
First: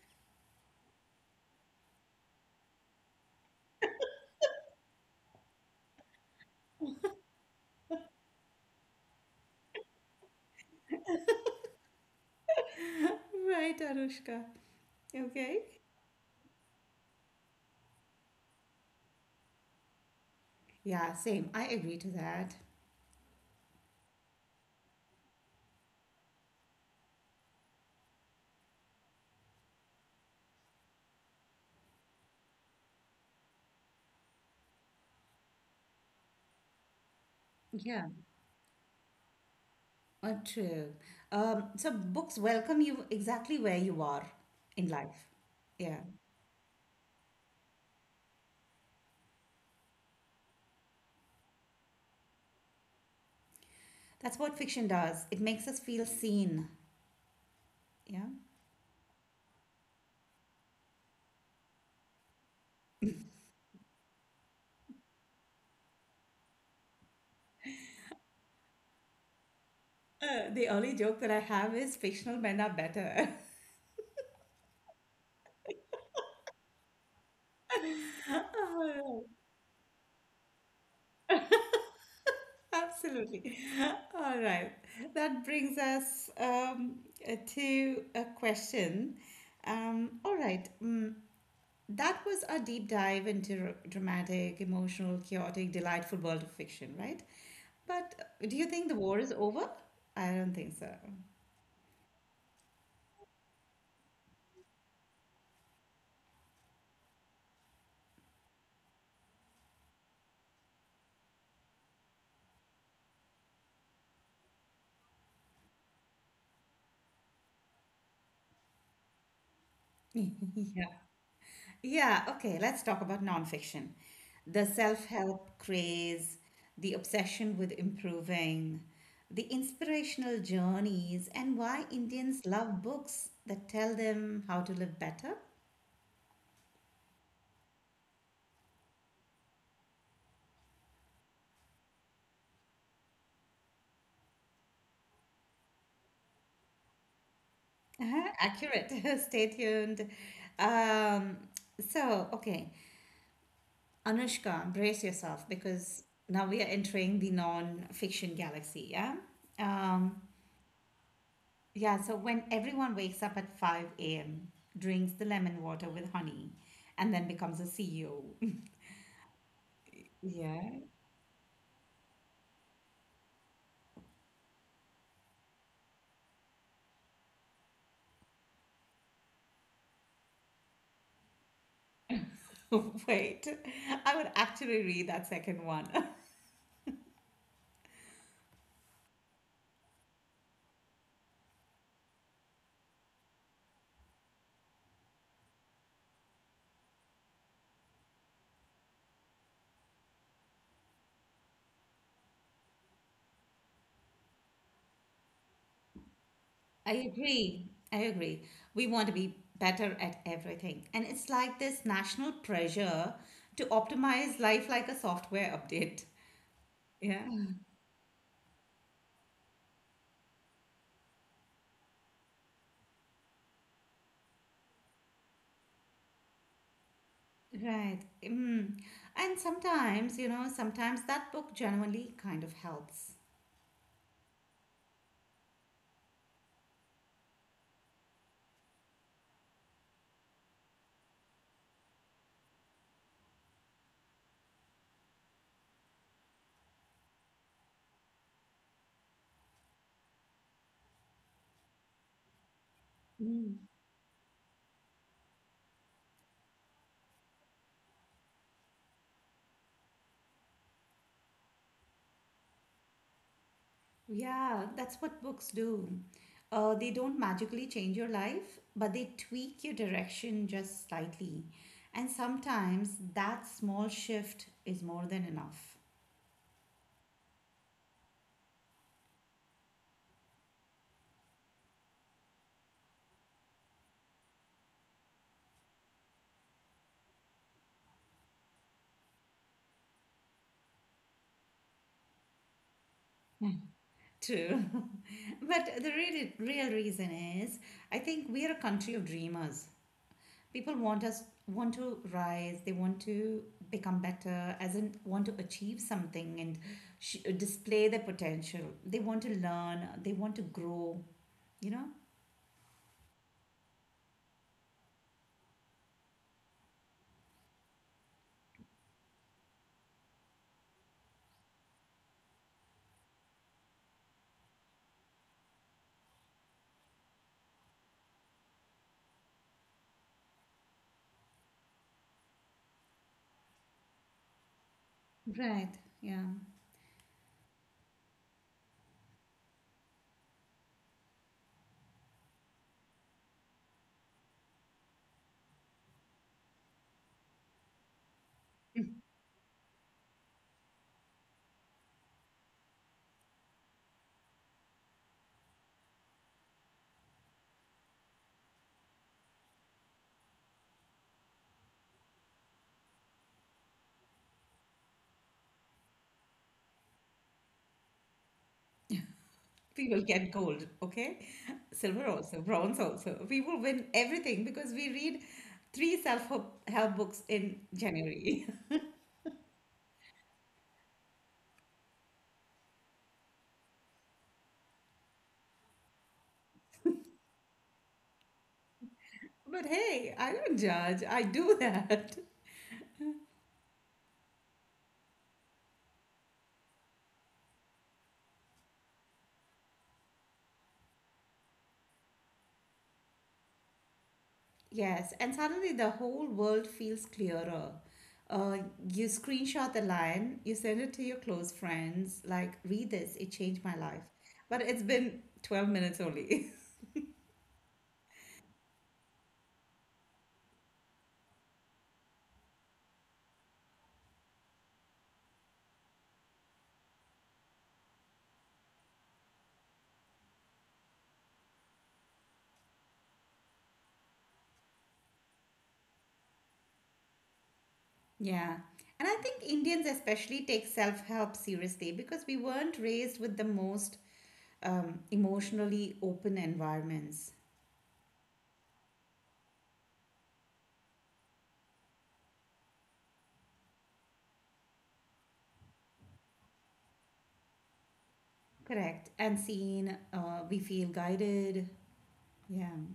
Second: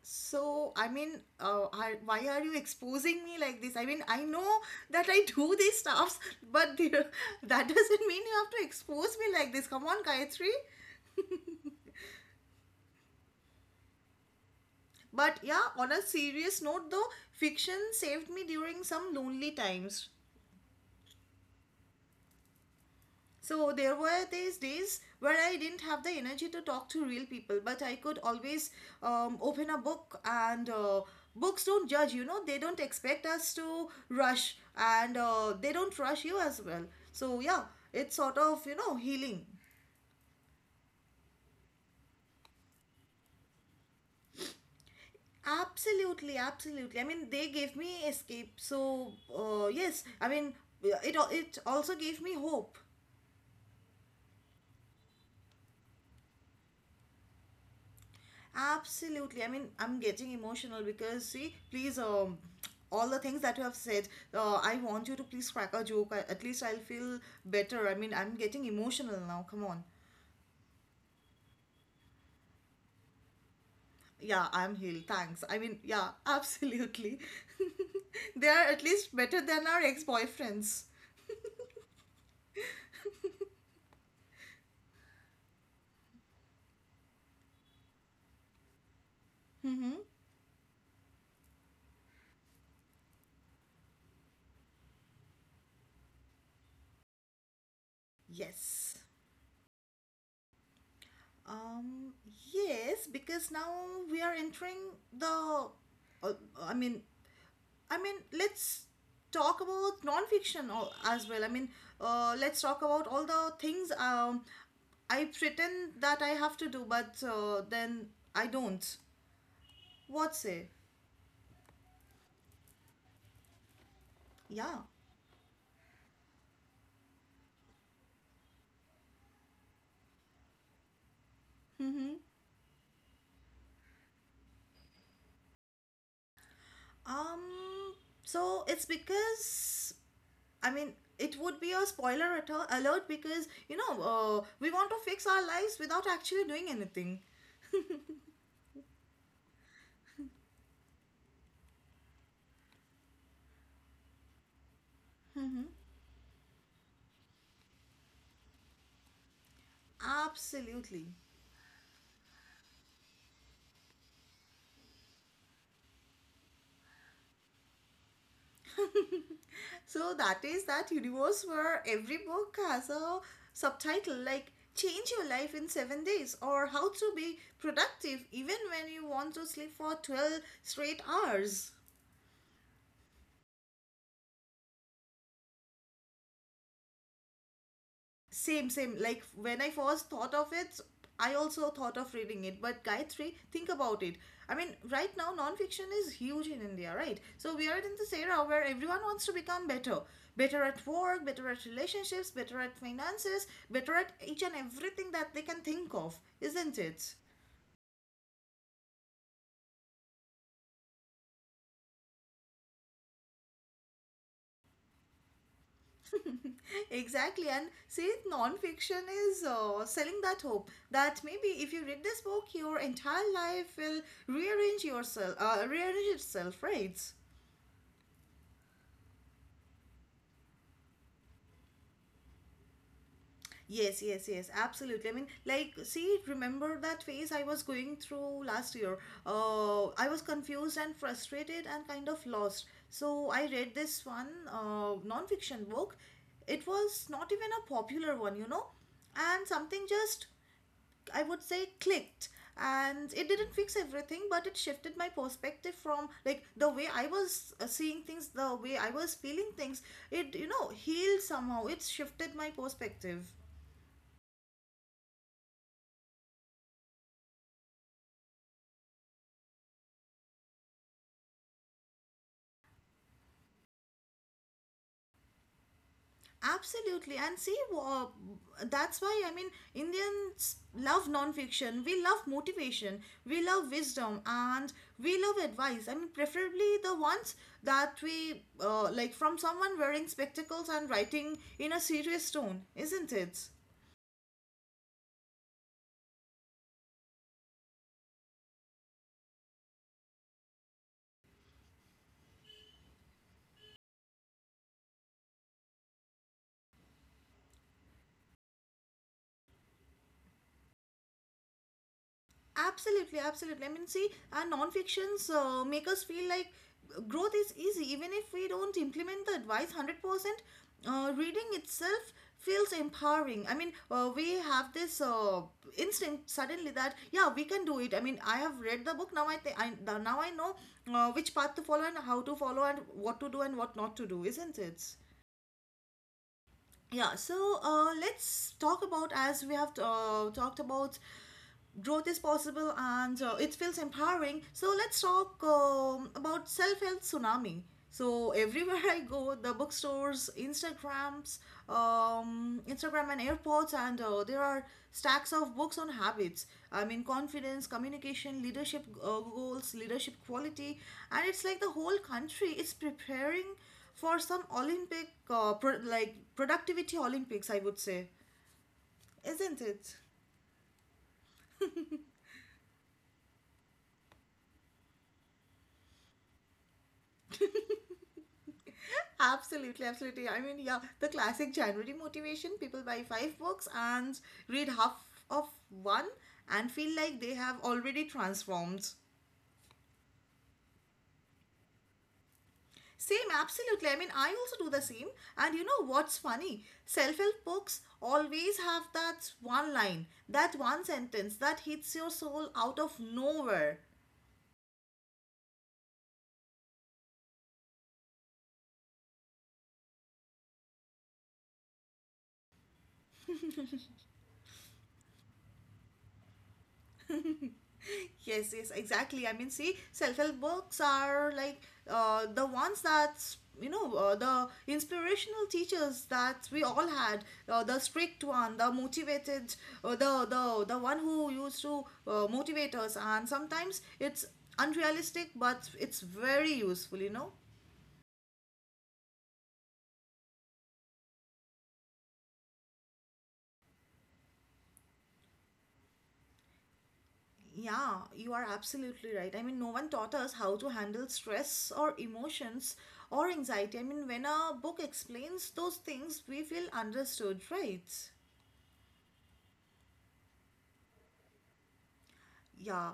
B: so I mean, why are you exposing me like this? I mean, I know that I do these stuffs, but that doesn't mean you have to expose me like this. Come on, Gayatri.
A: Right, Anushka.
B: But
A: Okay.
B: yeah, on a serious note though, fiction saved me during some lonely times.
A: Yeah, same. I agree to that.
B: So there were these days where I didn't have the energy to talk to real people, but I could always open a book, and books don't judge, you know, they don't expect us to rush, and they don't rush you as well. So yeah,
A: Yeah,
B: it's sort of, you know, healing.
A: true. So books welcome you exactly where you are in life. Yeah.
B: Absolutely, absolutely. I mean, they gave me escape. So, yes, I mean, it also gave me hope.
A: That's what fiction does. It makes us feel seen. Yeah.
B: Absolutely. I mean, I'm getting emotional because, see, please, all the things that you have said, I want you to please crack a joke. I, at least I'll feel better. I mean, I'm getting emotional now. Come on.
A: The only joke that I have is fictional men are better.
B: Yeah, I'm healed. Thanks. I mean, yeah, absolutely. They are at
A: All
B: least
A: right.
B: better than our ex-boyfriends.
A: Absolutely. All right. That brings us to a question.
B: Mm-hmm.
A: All right. Mm, that was our deep dive into dramatic, emotional, chaotic, delightful world of fiction, right? But do you think the
B: Yes.
A: war is over? I don't think so.
B: Um, yes, because now we are entering the, uh, I mean, I mean, let's talk about non-fiction as well. I mean, let's talk about all the things I pretend that I have to do, but then I don't. What say?
A: Yeah. Yeah, okay, let's talk about nonfiction. The
B: Yeah.
A: self-help craze, the obsession with improving, the inspirational journeys, and why
B: Mm-hmm.
A: Indians love books that tell them how to live better.
B: Um. So it's because, I mean, it would be a spoiler alert, because you know, we want to fix our lives without actually doing anything.
A: Uh-huh, accurate. Stay tuned. Um, okay, Anushka, brace yourself
B: Mm-hmm.
A: because now we are entering the non-fiction galaxy, yeah? Um,
B: Absolutely.
A: yeah, so when everyone wakes up at 5 a.m., drinks the lemon water with honey, and then becomes a CEO.
B: So that is
A: Yeah.
B: that universe where every book has a subtitle like Change Your Life in 7 Days or How to Be Productive Even When You Want to Sleep for 12 Straight Hours.
A: Wait, I would actually read that second one.
B: Same, same. Like when I first thought of it, I also thought of reading it. But Gayatri, think about it. I mean, right now, nonfiction is huge in India, right? So we are in this era where everyone wants to become better. Better at work, better at relationships, better at finances, better at each and everything that they can think of, isn't
A: I
B: it?
A: agree. I agree. We want to be better at everything. And it's like this national pressure to optimize life like a software update. Yeah.
B: Exactly, and see, non-fiction is selling that hope that maybe if you read this book, your entire life will rearrange yourself, rearrange itself, right?
A: Right. Mm. And sometimes, you know, sometimes that book genuinely kind of helps.
B: Yes, yes, yes, absolutely. I mean, like, see, remember that phase I was going through last year? I was confused and frustrated and kind of lost. So I read this one non-fiction book. It was not even a popular one, you know, and something just, I would say, clicked. And it didn't fix everything, but it shifted my perspective from like the way I was seeing things, the way I was feeling things. It, you know, healed somehow. It shifted my perspective.
A: Yeah, that's what books do. They don't magically change your life, but they tweak your direction just slightly. And sometimes that small shift is more than enough.
B: Absolutely. And see, that's why, I mean, Indians love non-fiction. We love motivation. We love wisdom, and we love advice. I mean, preferably the ones that we like from someone wearing spectacles and writing in a serious tone, isn't it?
A: True. But the real, real reason is I think we are a country of dreamers. People want us want to rise, they want to become better, as in want to achieve something and display their potential. They want to learn, they want to grow, you know?
B: Absolutely, absolutely. I mean, see, non-fictions make us feel like growth is easy, even if we don't implement the advice 100%. Reading itself feels empowering. I mean, we have this instinct suddenly that yeah, we can do it. I mean, I have read the book now. I think I now I know which path to follow and how to follow and what to do and what not to do, isn't it?
A: Right. Yeah.
B: Yeah, so let's talk about, as we have talked about, growth is possible, and it feels empowering. So let's talk about self help tsunami. So everywhere I go, the bookstores, Instagrams, Instagram and airports, and there are stacks of books on habits. I mean, confidence, communication, leadership goals, leadership quality, and it's like the whole country is preparing for some Olympic, like productivity Olympics, I would say, isn't
A: We
B: it?
A: will get gold, okay? Silver also, bronze also. We will win everything because we read three self-help help books in January.
B: Absolutely, absolutely. I mean, yeah, the classic January motivation, people buy five books and read half of one and feel like they have already transformed.
A: But hey, I don't judge. I do that.
B: Same, absolutely. I mean, I also do the same. And you know what's funny? Self help books always have that one line, that one sentence that hits your soul out of nowhere.
A: Yes, and suddenly the whole world feels clearer. Uh, you screenshot the line, you send it to your close friends, like, read this, it changed my life. But it's been 12 minutes only.
B: Yes, yes, exactly. I mean, see, self-help books are like the ones that, you know, the inspirational teachers that we all had, the strict one, the motivated, uh, the one who used to motivate us, and sometimes it's unrealistic, but it's very useful, you know.
A: Yeah. And I think Indians especially take self-help seriously because we weren't raised with the most emotionally open environments.
B: Yeah, you are absolutely right. I mean, no one taught us how to handle stress or emotions or anxiety. I mean, when a book explains those things, we feel understood, right?
A: Correct. And seen, we feel guided. Yeah.
B: Yeah.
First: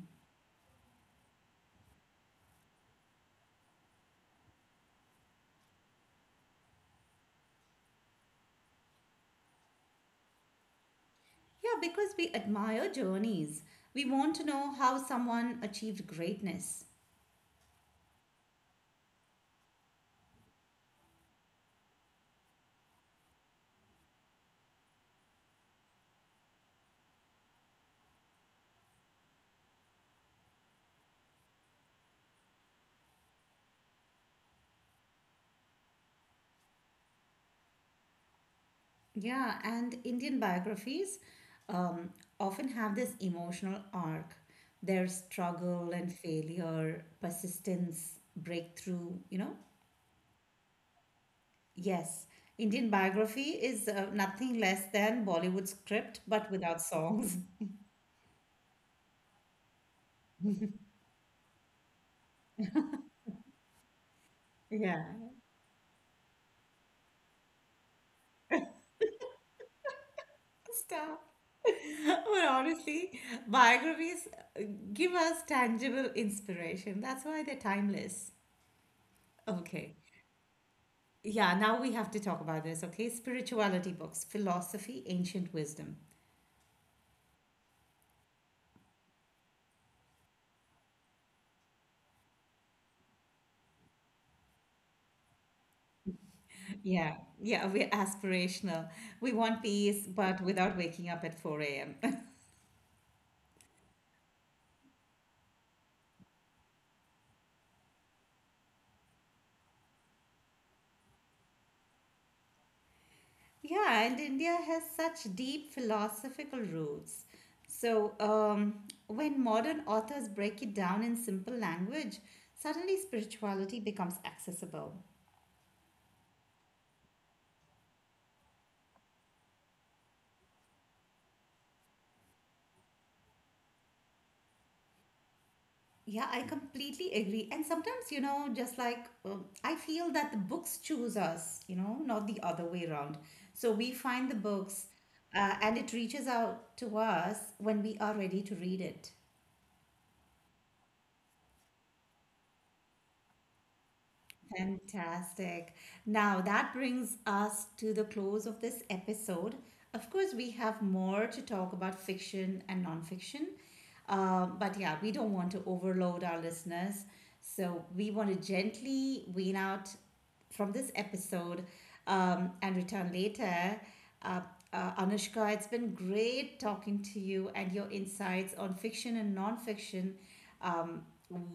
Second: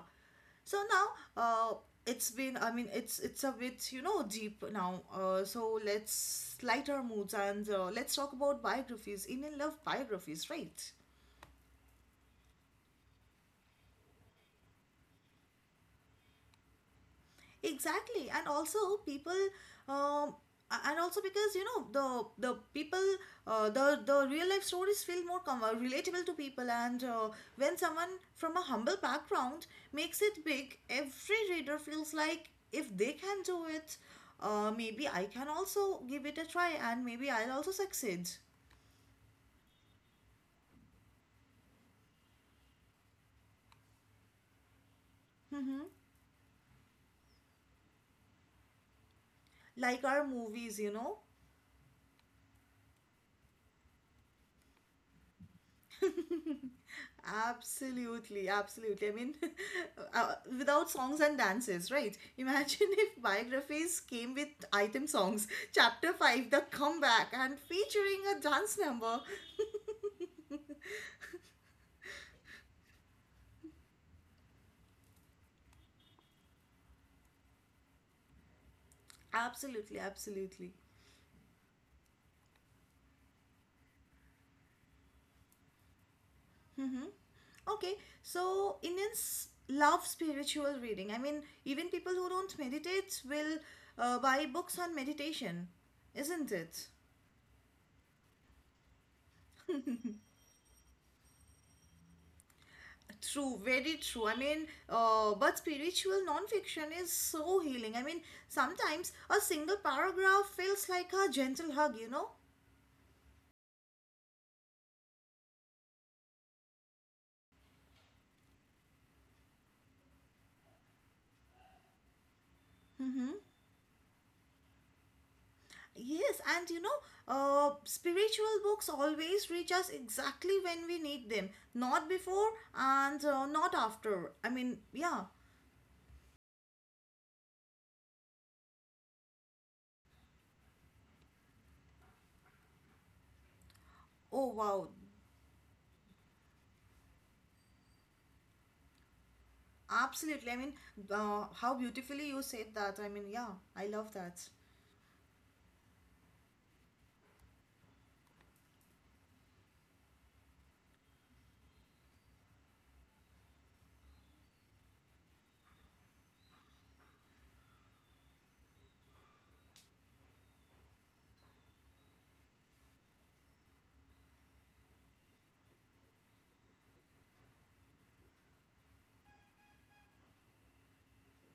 B: So now, uh, it's been, I mean, it's a bit, you know, deep now. So let's light our moods, and let's talk about biographies. Indian love biographies, right?
A: Yeah, because we admire journeys. We want to know how someone achieved greatness.
B: Exactly, and also people, um, and also because, you know, the people, uh, the real life stories feel more relatable to people, and when someone from a humble background makes it big, every reader feels like if they can do it, maybe I can also give it a try, and maybe I'll also succeed.
A: Yeah, and Indian biographies um, often have this emotional arc, their
B: Mm-hmm.
A: struggle and failure, persistence, breakthrough, you know?
B: Like our movies, you know.
A: Yes, Indian biography is nothing less than Bollywood script, but without songs.
B: Absolutely, absolutely. I mean, without songs and dances, right? Imagine if biographies came with
A: Yeah,
B: item songs. Chapter 5, The Comeback, and featuring a dance number.
A: stop. But honestly, biographies uh, give us tangible inspiration. That's why they're timeless. Okay.
B: Absolutely, absolutely.
A: Yeah, now we have to talk about this, okay? Spirituality books, philosophy, ancient wisdom.
B: Mm-hmm. Okay, so Indians love spiritual reading. I mean, even people who don't meditate will buy books on meditation, isn't it?
A: Yeah, yeah, we're aspirational. We want peace, but without waking up at 4 a.m.
B: True, very true. I mean, but spiritual non-fiction is so healing. I mean, sometimes a single paragraph feels like a gentle hug, you know?
A: Yeah, and India has such deep philosophical roots. So, when modern authors break it down in simple language, suddenly
B: Mm-hmm.
A: spirituality becomes accessible.
B: Yes, and you know, spiritual books always reach us exactly when we need them, not before, and not after. I mean, yeah.
A: Yeah, I completely agree. And sometimes, you know, just like I feel that the books choose us, you know, not the other way around. So, we find the
B: Oh, wow.
A: books and it reaches out to us when we are ready to read it.
B: Absolutely. I mean, how beautifully you said that. I mean, yeah, I love that.
A: Fantastic. Now that brings us to the close of this episode. Of course, we have more to talk about fiction and nonfiction, but yeah, we don't want to overload our listeners. So we want to gently wean out from this episode and return later. Uh, Anushka, it's been great talking to you, and your insights on fiction and nonfiction um,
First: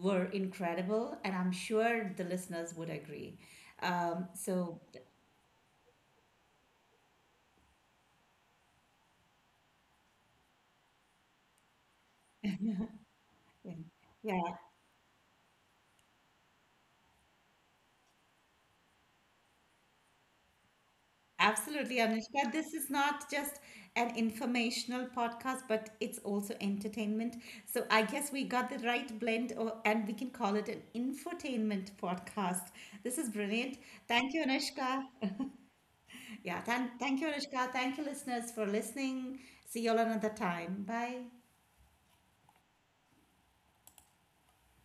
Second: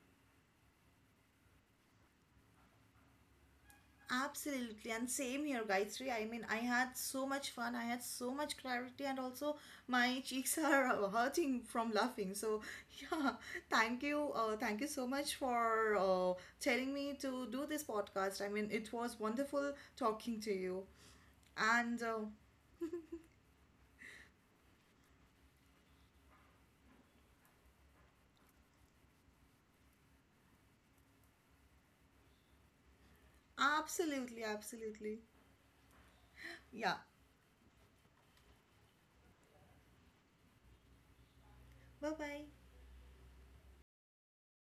A: were incredible, and I'm sure the listeners would agree. So,
B: Absolutely, and same here, Gayatri. I mean, I had so much fun, I had so much clarity, and also my cheeks are hurting from laughing. So, yeah,
A: yeah,
B: thank you so much for telling me to do this podcast. I mean, it was wonderful talking to you,
A: absolutely,
B: and
A: Anushka. This is not just an informational podcast, but it's also entertainment. So I guess we got the right blend, or, and we can call it an infotainment podcast. This is brilliant. Thank you,
B: absolutely,
A: Anushka.
B: absolutely,
A: Yeah,
B: yeah.
A: thank you, Anushka. Thank you, listeners, for listening. See you all another time. Bye.
B: Bye bye.